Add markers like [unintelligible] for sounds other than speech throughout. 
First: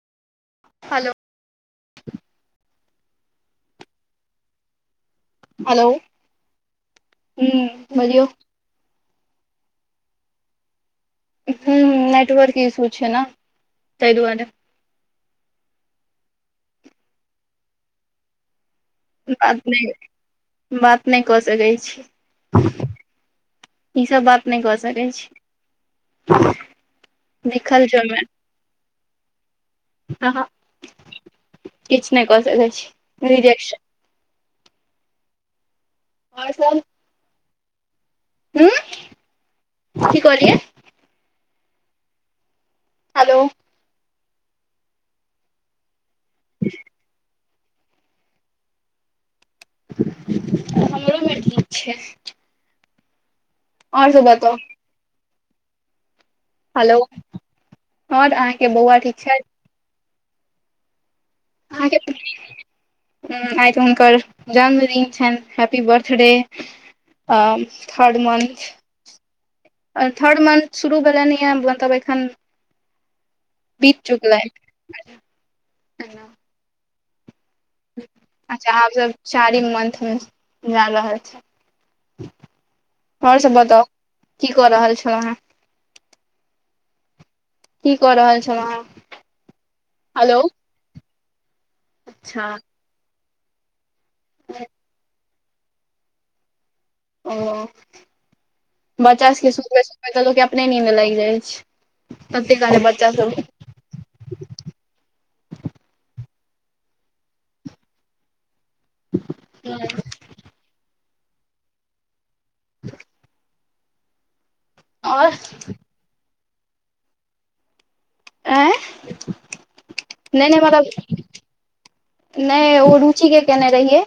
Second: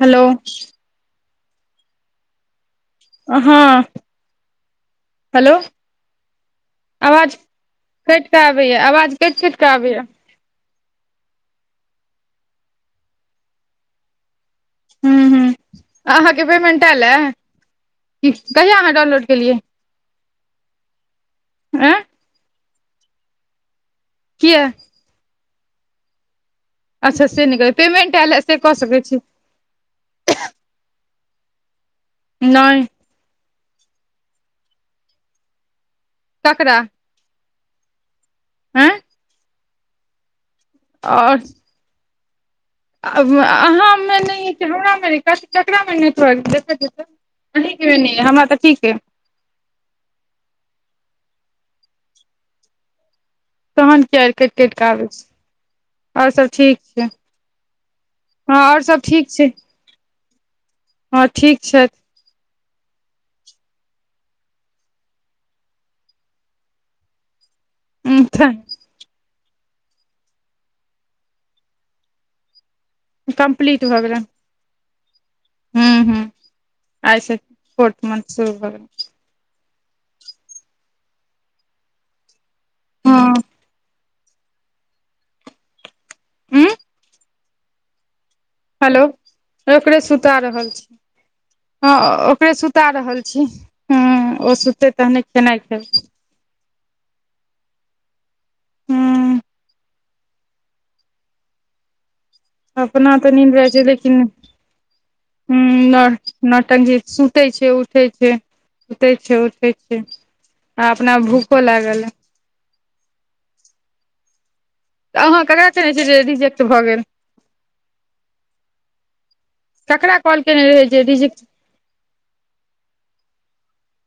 Hello hello [inaudible] अ हँ hello आवाज हूँ बजियौ कैट कऽ आबैय आवाज कैट कैट कऽ आबैय हुँ नेटवर्क इश्यू छै नऽ तैय दुआरे हुँ हुँ अहाँकेँ पेमेंट एल ए हुँ कहिया अहाँ डाउनलोड बात केलियै नय बात नय कऽ सकै आँय छी ई सब बात नइ किया कऽ सकै छी अच्छऽ से नय करै लिखल छै पेमेंट ओहिमे एल ऐ से कऽ सकै छी किछ नय कऽ सकै नहि छी रिजेक्शन ककरा आँय हुँ की कहलियै आओर आ हेलो अहाँ मे नय यऽ की हमरा मे नय कथि ककरा मे नेटवर्क देखऽ दिअ तऽ अही केँ मे नय ये हमरा तऽ ठीक अइ हमरो मे ठीक छै तहन आओर सब किया कैट बताउ - कैट कऽ आबै छै आओर सब ठीक हेलो छै आओर हँ अहाँके आओर बौआ सब ठीक छै हँ ठीक छैथ हुँ आइ तऽ हुनकर जन्मदिन छैन हैप्पी बर्थडे तऽ थर्ड छथि मन्थ थर्ड मन्थ शुरू भेलनि यँ मतलब एखन [inaudible] बीत चुकलैन हुँ हुँ आइ सँ फोर्थ मन्थ शुरू भऽ अच्छा आब भेलै सब चारिम मंथ मे जाय रहल छै हँ आओर सब बताउ की कऽ रहल छौ अहाँ [inaudible] की कऽ रहल छलँँऊ अहाँ हेलो ओकरे सुता रहल छी हँ अच्छा ओकरे सुता रहल छी हुँ ओ सुतते तहने खेनाइ खेबै ओ बच्चा सभ केँ हूं सुतबैत सुतबैत लोक केँ अपने नींद लाइग जाइ छै तते काले बच्चा अपना तऽ सब नीन्द रहै छै लेकिन हुँ न नौटंकी सुते छै उठै छै सुतै छै उठै छै आ अपना भूखो लागल अ [inaudible] तऽ आओर अहाँ ककरा छिये जे रिजेक्ट भऽ गेल आँय ककरा कॉल केने रहिये जे रिजेक्ट नय ओ रुचि केँ केने रहियै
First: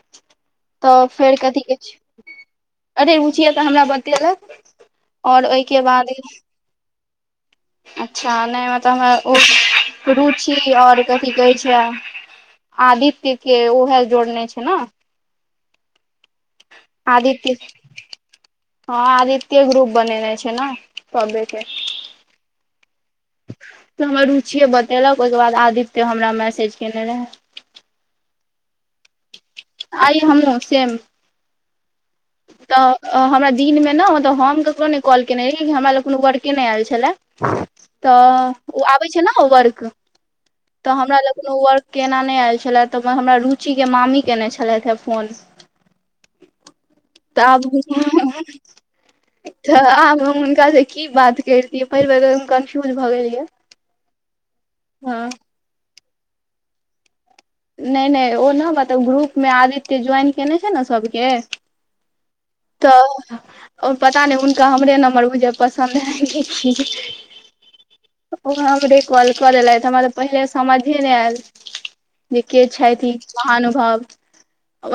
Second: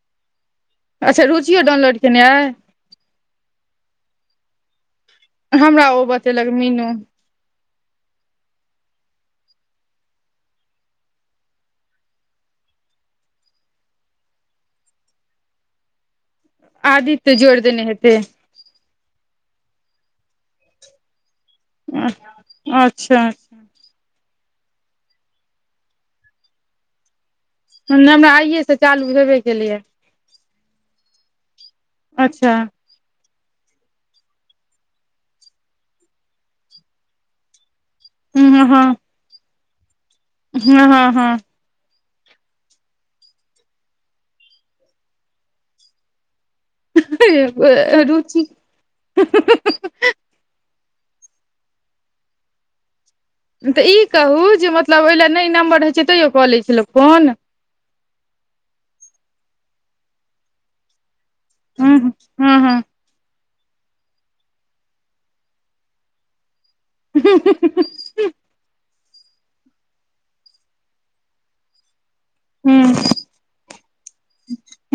तऽ अच्छा फेर कथी रुचियो कहैय डाउनलोड केने छै अइ अरे रूचिए तऽ हमरा बतेलक आओर ओइ केँ हमरा ओ बाद बतेलक मीनू अच्छा नय मतलब हमरा ओ रुचि आओर कथि कहै छै आदित्य केँ ओहै जोड़ने छै नऽ आदित्य जोइड़ देने हेतै हँ आदित्य ग्रुप बनेने छै नऽ सबे केँ [unintelligible] अच्छा तऽ हमर रुचिए बतेलक ओइकेँ बाद आदित्य हमरा मैसेज केयने रहै सुन न हमरा आइये से चालू भेबे केलै यै आइ हमहुँ सेम अच्छ हमरा दिनमे न ओत हम ककरो नै कॉल केने रहि हमरा लग कोनो वर्के नै आयल छलै हँ तऽ हँ आबै छै न ओ वर्क [inaudible] हँ तऽ हँ हमरा हँ लगन कोनो वर्क केना नै आयल छलै तऽ हमरा रुचि केँ मामी कयने छलैथ है फोन तब [unintelligible] रुचि तऽ आब हम हुनका से की बात केरतियै पहिल बेर कन्फ्यूज भए गेलये तऽ ई कहू जे मतलब ओइ लऽ नै नम्बर रहै छै तैयो कऽ लैत छै लोक फोन नै नै ओ न मतलब ग्रुपमे आदित्य ज्वाइन कयने छै न सभ केँ [unintelligible] तऽ [inaudible] ओ पता नै हुनका हमरे नम्बर बुझलिए पसन्द भैऽ गेलय [unintelligible] ओ हमरे कॉल कऽ लेलैथ हमरा पहिले समझे नै ऐल जे केँ हूँ छथि ई महानुभाव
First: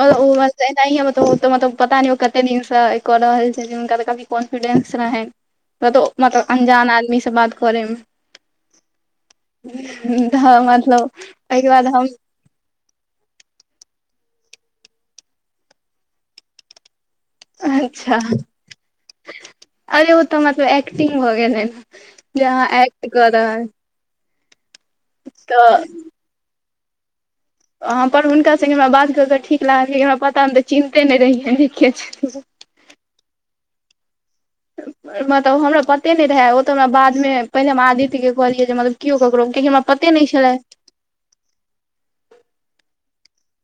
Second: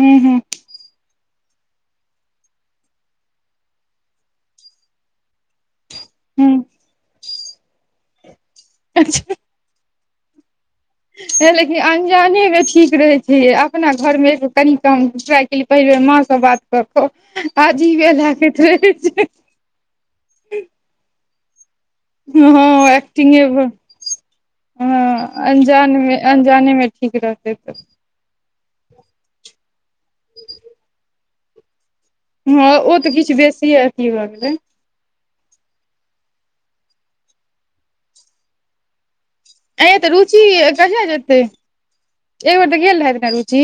हूँ हूँ एनाहि मतलब पता ने कते दिन से क रहल छथिन हुनका तऽ काफी कॉन्फिडेंस रहेैन [unintelligible] कतौ मतलब हूँ अंजान आदमी से बात करै म [inaudible] [unintelligible] [unintelligible] तऽ मतलब आइ केँ बाद हम अजाने कऽ ठीक रहैत छै यै अपना घरमे कनि कम ट्राई पहिले माँ स बात [unintelligible] अजीबे अच्छा लागैत रहै छै अरे ओ तऽ मतलब एक्टिंग भऽ गेलै जे हऽ अहाँ हऽ एक्ट कऽ एक्टिंगे रहल भऽ [inaudible] ह तऽ अंजान में अनजाने में ठीक रहतै तऽ हँ पर हुनका संगे हमरा बात कर कऽ ठीक लागल किया की हमरा पता नै तऽ चिन्हते नै रहियै केँ छी हँ ओ तऽ किछ बेसिये अथी भऽ गेलै मतलब हमरा पते नै रहै ओ तऽ हमरा बादमे पहिने हम आदित्य केँ कहलियै जे मतलब कियो ककरो कियाकि हमरा आँये तऽ पते नहि रुचि छलै कहिया जेतै [inaudible] एक बेर तऽ गेल रहैथ ने रुचि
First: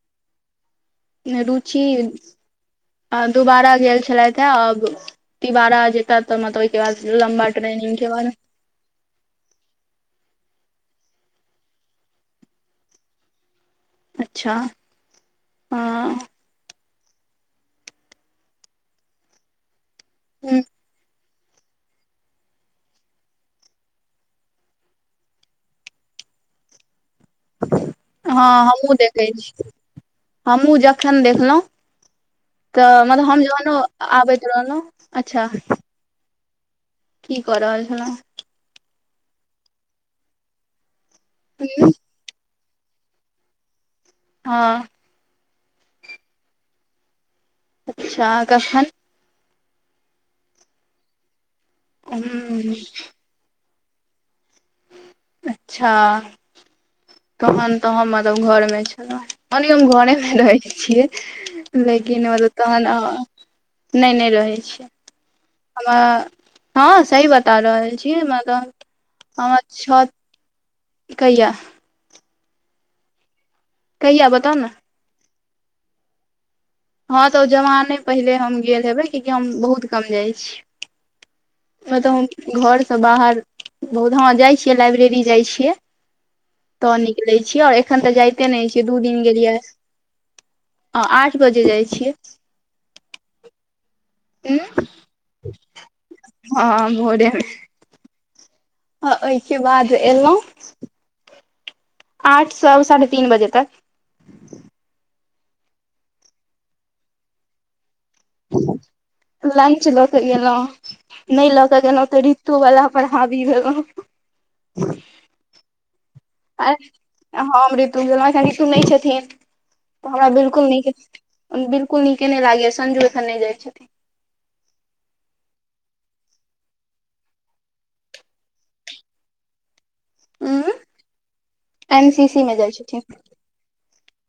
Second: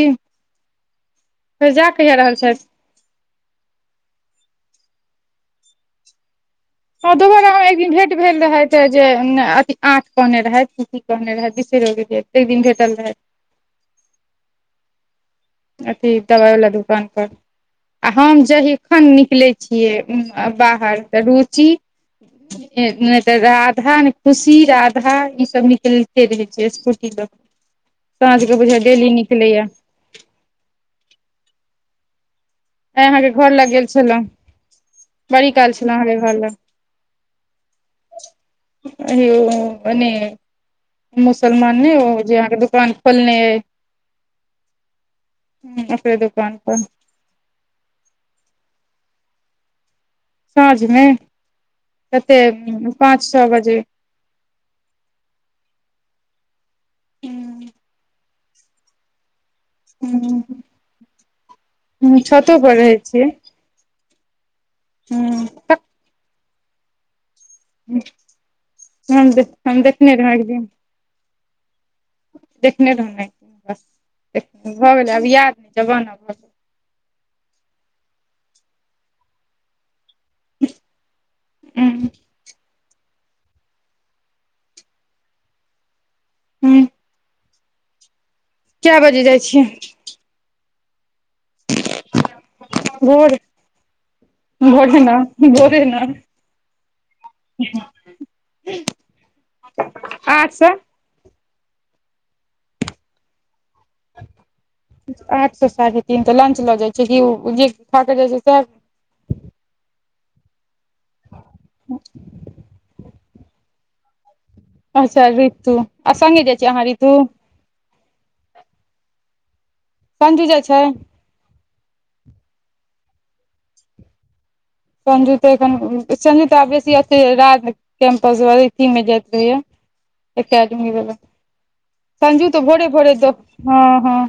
[inaudible] फेर जा कहिया रहल छैथ आ दुबारा गेल छलैथ है आब [inaudible] तिबारा जे तब तऽ मतलब ओय केँ बाद लम्बा ट्रेंनिंग केँ बारेमे छै जे अथि आठ कहने रहैथ कि कि कहने रहैथ बिसैरो गेलि ताइ दिन भेटल रहेथ अच्छा हँ अथी दवाइ वाला दुकान पर [inaudible] आ हम जहिखन निकलै छिमै बाहर तऽ रुचि [inaudible] नै तऽ राधा नै तऽ खुशी राधा ई सब निकलते रहै छै स्कूटी लऽ क सांझ कऽ बुझाइ डेली निकलै य हमहुँ जखन देखलौ तऽ आइ मतलब अहाँके हम घर लग जहनो गेल छलहुँ आबैत रहलौ अच्छा [unintelligible] की कऽ रहल छलोउ मने मुसलमान ने ओ जे अहाँके दुकान फँलने अइ हाँ हूँ ओकरे दुकान पर अच्छा अहाँ एखन। साँझमे कतेक हूँ पाँच छओ बजे। अच्छा तहन तऽ हम मतलब घरमे छलहुँ। कनि हम घरेमे रहै छियै लेकिन मतलब छतो पर तहन रहै अं नहि नहि रहै छियै। हूँ हमरा हाँ सही बता रहल छी मलब हमर छ- [unintelligible] [unintelligible] देखने रहूँ न भऽ कहिया बताउ ने गेलै अब याह के जमाना भऽ गेलै। हाँ तऽ ओ जमान ने पहिले हम गेल हेबै किया की हम बहुत कम जाइ छी। ओत त हम घर से बाहर बहुत हाँ जाय छियै लाइब्रेरी जाय छियै तऽ निकलै छियै आओर एखन तऽ जाइते नहि छियै दू कए बजे दिन जाइ गेलियै या छियै हाँ अ-आठ बजे जाइ छियै। भोर। भोरे ना भोरे ना हँ हाँ ओहिके बाद एलहुँ। सँ आठ स- साढ़े तीन बजे तक। आठ स साढ़े तीन तऽ लंच लऽ जाइ छै जे- उ- खा- कऽ जाइ छै साह लंच लऽ के गेलहुँं नहि लऽ के गेलहुँ तऽ ऋतु वाला पर हाबी भेलहूँ अच्छा रितु आ सङगे जाइ छी अहाँ ऋतु। हम ऋतु गेलहूँ एखन ऋतु नहि छथिन तऽ हमरा संजू जाइ बिल्कुल छै नीक बिल्कुल नीके नहि लागैया संजू एखन नहि जाय छथिन। संजु तऽ एखन संजु तऽ आ बेसी अते राज कैंपस अथीमे जाइत रहैया उं एकैडमी वला। एन सी सीमे जाइ छथिन हँ हँ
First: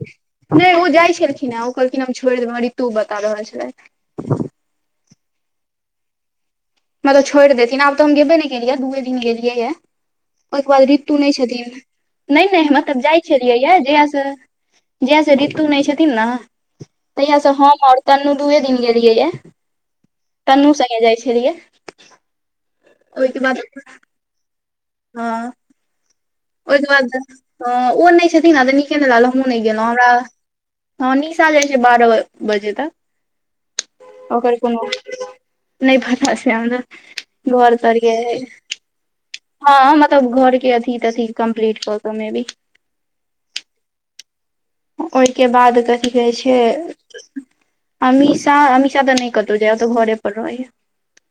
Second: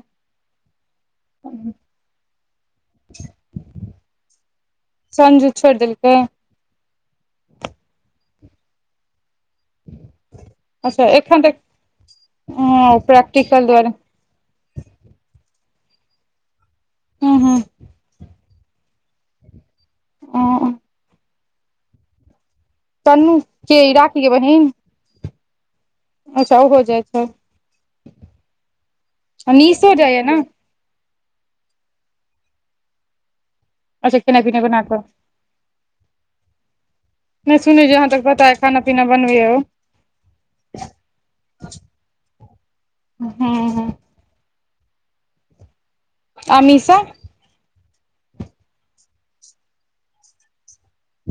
नहि ओ जाइ छलखिन हें ओ। कि न हम छोड़ि देबै हमरा ऋतु बता रहल छलै संजू छोड़ि देलकै। मतलब छोड़ि देथिन आब तऽ हम गेबै ने केलियै या दूए दिन गेलियै या ओहिके बाद अच्छा ऋतु नहि एखन तऽ छथिन नहि नहि हमरा हँ तब जाइ छलियै प्रैक्टिकल या दुआरे जहिंया सँ जहिंया सँ ऋतु नहि छथिन ने तहिया हूँ स हूँ हम आओर तन्नु दूयए दिन गेलियै या हँ तनू संगे जाइ छलियै तनू के ई राखीके बहिन। हाँ अच्छा ओहो ओहिके जाइ छै बाद हाँ ओ नहि छथिन ने तऽ नीके नहि लागल हमहूँ आ नहि गेलहुँ निशो हमरा जाइया ने हाँ निशा जाइ छै बारह बजे अच्छा तक खेनाइ ओकर पिनाइ बना कोनो। कऽ नहि पता छै हमरा नहि घर सुनै जे अहाँ तरके तक पता अइ खाना पीना बनबैया ओ हाँ मतलब घरके अथि [unintelligible] हूँ हूँ [unintelligible] ओहि बाद कथि जाइ आ छियै मीशा अमीशा अमीशा तऽ नहि कतौ जाइ ओतऽ घरे पर रहैया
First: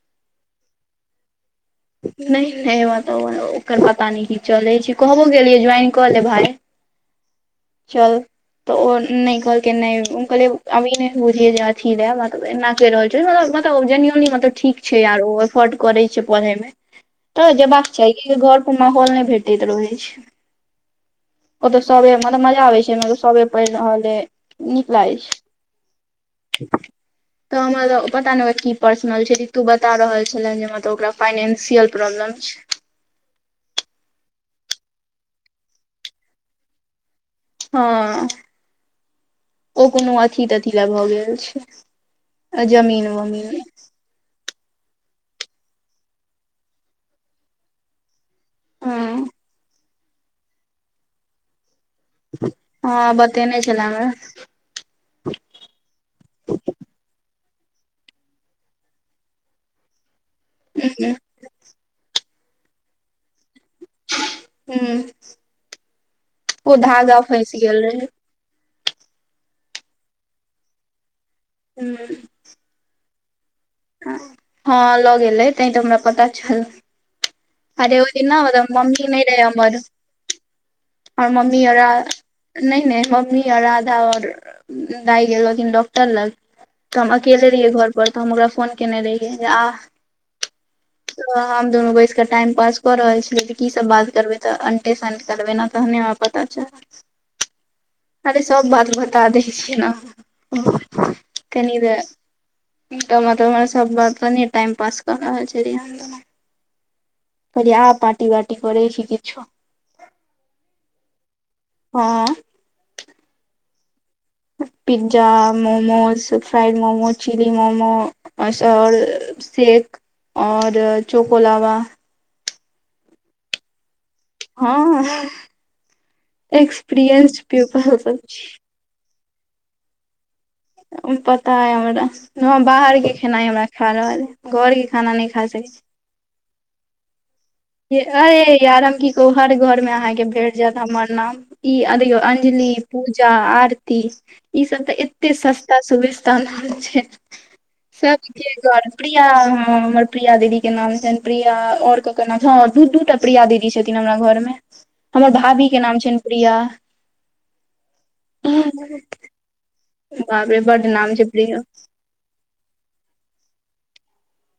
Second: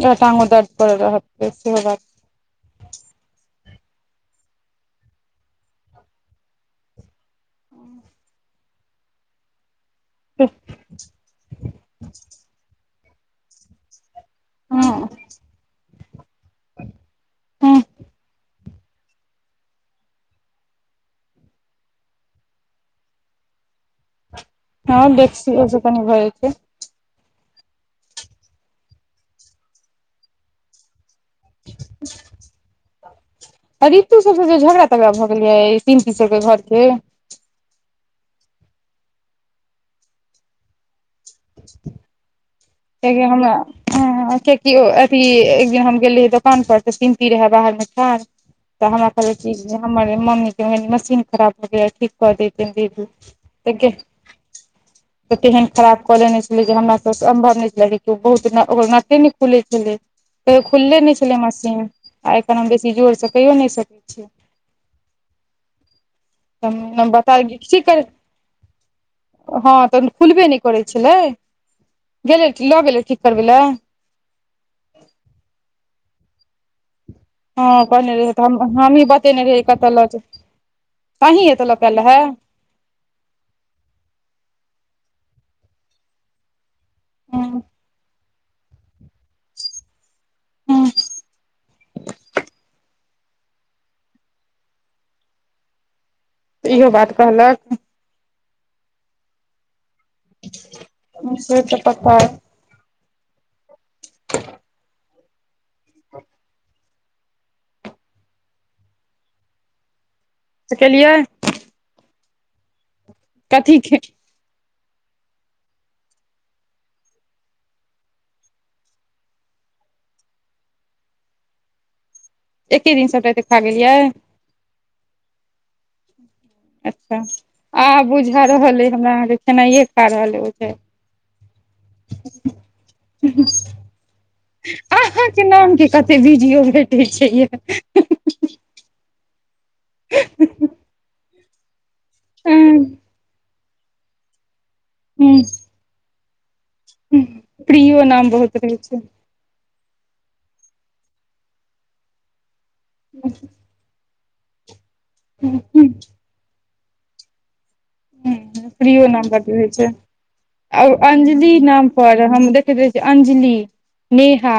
ऐं टांगो दर्द कर रहतै सेहा बात। नहि नहि म तब ओकर पता नहि की चलैत छै कहबो कियै ज्वाइन कऽ ले भाय। [unintelligible] चल तऽ ओ नहि कहल के नाइ। कहल अभी बुझिये जे अथी ले मलब एना कऽ रहल छ मतलब तऽ ठीक छै हँ आर ओ एफोर्ड करै छै। े मे तऽ हँ जेयबाक चाही घर पर माहौल नहि भेटैत रहैत छै। ओतऽ सबे मतलब मजा आबे छै सबे पढ़ि रहल अइ नीक हँ लागै छै देखसी ओ सऽ कनी भऽ छै। तऽ हमर पता नहि की पर्सनल छैी तू बता रहल छले जे हमतलब ओकरा। फाइनेंसियल प्रॉब्लम छै आ ऋतु सब जे झगड़ा तगड़ा भऽ गेल य तीन तीन सब के घर के हँ ओ कोनो अथी तथी लए भऽ गेल छै जमीन [unintelligible] हमरा वमीन ह कियकि अथी एक दिन हम गेलरहियइ दोकान पर तऽ कीनती रहे बाहर मे ठाड़ तऽ हँ हमरा कहलक जे हमर मम्मी के मशीन खराब भगेलया ठीक क दैतउ हँ बतेने छले दीदी हमरा [unintelligible] तेहन खराब कऽ लेने छले जे हमरा सब सम्भव नहि बहुत ओकर नटे नहि खुले छलै कहीरयो खुलले नहि छलै मशीन आ एखन हम बेसी जोर से कयो नहि सक हू ओ तऽ धागा बता फँसि गेल ठीक कर रहै हँ तऽ खुलबे नहि करै छलै हू [unintelligible] लऽ गेलै ठीक करबै लए हँ लग गेलै तैहि तऽ हमरा पता चलल हँ अरे ओय कहने दिन रहै तऽ हम नऽ हमहीँ मम्मी नहि बतेने रहै रहियै हमर कतऽ लऽ जेबै आओर अहीं मम्मी एतऽ लऽ ओर कऽ एल रहै आयल नहि नहि मम्मी आओर राधा आओर दाय गेल रहथिन डॉक्टर लग तऽ हम अकेले रहीयइ हँ घर पर तऽ हम ओकरा फोन केने रहियइ जे आ हम दुनु बैस कऽ त टाइम पास क रहल छै की सब बात करबे तऽ अंटे संट करबे ने तहने हमरा पता च तऽ इहो बात कहलक अरे सब बात बता दै छैय नऽ से तऽ पता यए तऽ मतलब सब बातनि टाइम पास कर रहल छै [unintelligible] कहलियइ आ पार्टी वार्टी करै छी किछो सेऽ केलियै हँ कथीे के pizza momos fried momos chilli momos और शेक और चोको लावा एके दिन सभटा अते खा गेलियै हँ अच्छा एक्सपीरियंस पीपल आ सब बुझा छी। रहल अइ हमरा अहाँके खेनाइए खा रहल अइ बुझाइया पता यइ हमरा बाहर के खेना ह हमरा खाय ल रहल यइ घर के खाना नऽ खा सक की कते बिडियो भेटे छै यै अरे यार हम की कहू हर घरमे अहाँके भेट जैत हमर नाम ई आ देखियौ अंजलि पूजा आरती ई सब तऽ एते सस्त सस्ता सुविस्ता नाम छै प्रियो नाम सबके बहुत रहै घर प्रिया हँ हमर प्रिया दीदी के नाम छनि प्रिया आओर ककर नाम छै हँ दू दू टा प्रिया दीदी छथिन हमर घर मे हमर भाभी के छै नाम छनि प्रिया हुँ हुँ प्रियो नाम बड्ड होइ छै बाप रे बड आब नाम छै अंजलि प्रिया नाम पर हम देखैत रहै छी अंजलि नेहा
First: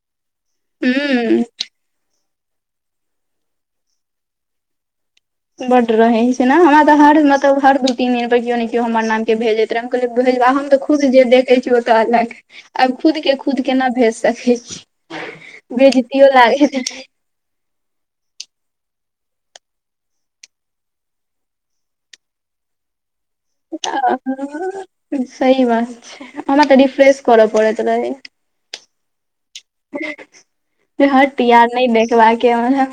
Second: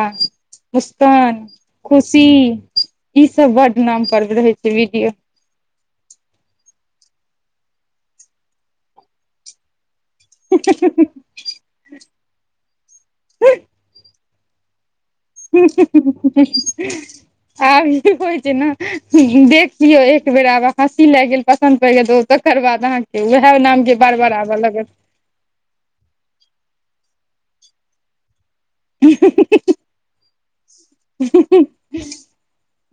मुस्कान हूं खुशी ई सब बड्ड नाम पर रहै छै वीडियो बड्ड रहै छै ने हमरा तऽ हर मतलब हर दू तीन दिन पर केओ ने केओ हमर नाम के भेजैत तऽ हम तऽ खुद जे देख अछि ओतऽ अलग आब खुद के खुद केना भेज सकै छी [inaudible] बेजतियो लागैत आब ई होइ छै न देख लियौ एक बेर आब हँसी लागि गेल पसन्द पड़ि गेल तऽ तकर बाद अहाँ के उएह नाम के बार बार आबऽ लागत सहि बात छै हमरा तऽ रिफ्रेश कर पड़त रहै [inaudible] जे हट्ट यार नय देखबाक ये हमरा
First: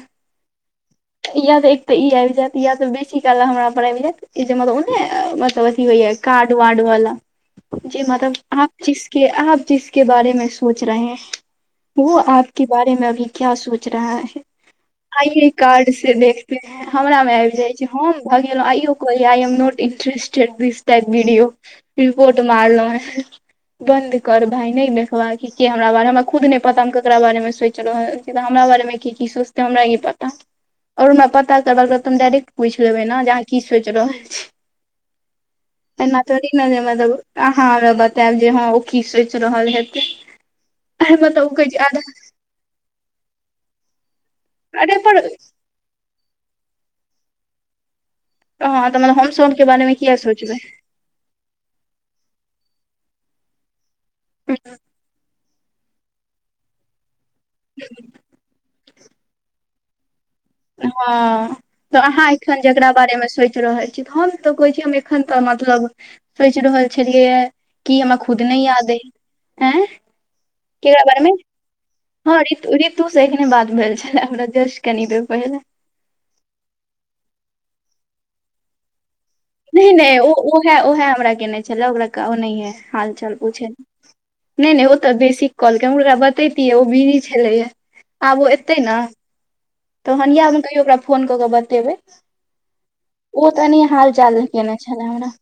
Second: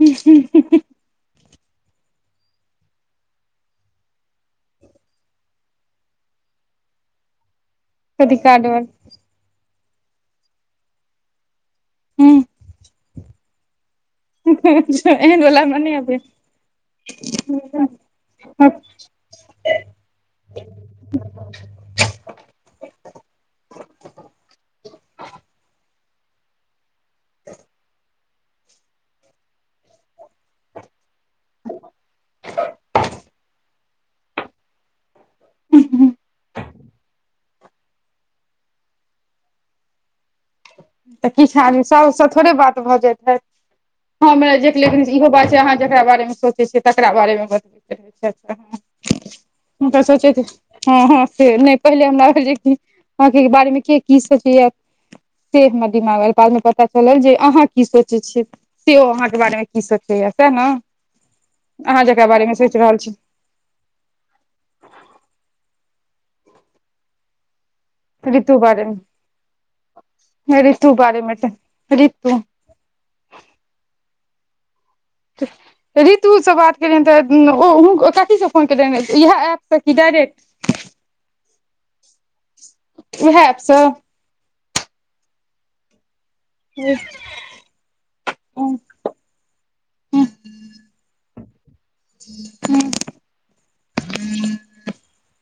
या तऽ एक तऽ ई आबि जैत या तऽ बेसी काल हमरा पर आबि जैत ई जे मतलब ओ नय मतलब अथी होइये काड वाड वाला जी मतलब कथी कार्ड वार [unintelligible] [unintelligible] अच्छा एहन बला [unintelligible] हमरामे आबि जाइ छै हम भगेलौं आइयो कहलियै [unintelligible] रिपोर्ट मारलौं बंन्द कर भाय नय देखबाक ये हमरा बारे हमरा खुद नय पता हम केकरा बारे मे सोचि रहल तऽ हमरा बारे मे की की सोचते हमरा की पता आओर हमरा पता करके रहत तऽ हम डायरेक्ट पूछि लेबै नऽ जे अहाँ की सोचि रहल छी एना थोड़ी न जे मतलब आह हँ हमरा बतायब जे हँ ओ की सोचि रहल हेतै अरे तऽ मतलब ओ किछु कहै छै आदमी आधा सबसँ थोड़े बात भऽ जाइत हैैत हम जे अरे लेब [unintelligible] पर इहो बात छै अहाँ जेकरा बारेमे सोचै छियै तकरा बारे मे बतबैत रहैत छथि हँ तऽ मतलब हमसब हुनके बारेमे किए सोचबै हँ हँ से नय पहिले हमरा भेल जे की अहाँके बारे मे के की सोचैय से हमरा दिमाग मे एल बादमे पता चलल जे अहाँ की सोचै छियै से अहाँके बारे मे की सोचैया हँ तऽ अहाँ बारेमे एखन सोचि जेकरा रहल छी बारेमे सोचि रहल छी तऽ हम तऽ कहै छी हम एखन तऽ मतलब सोचि रहल छेलियै ये की हमरा खुद ऋतु नय याद बारेमे अय ऐँ ऋतु केकरा बारेमे तऽ हँं ऋतु ऋतु से एखने बात भेल छलै हमरा जस्ट कनी देर पहिले ऋितुसँ बात केलियनि तऽ ओ हुन कथीसँ फोन केलियनि इएह ऐप नय नय ओ ओहे ओहे हमरा केने छलै ओकरा ओ नहिये हाल चाल उएह पुछै ले ऐपसँ नय नय ओ तऽ बेसिक काॅल के हम ओकरा बतैतियै ओ बिजि छेलैये आब ओ एतै ने तहन इहे मे कहियो ओकरा फोन कऽ के बतेबै ओ तनी हाल चाल ले केने छलै हमरा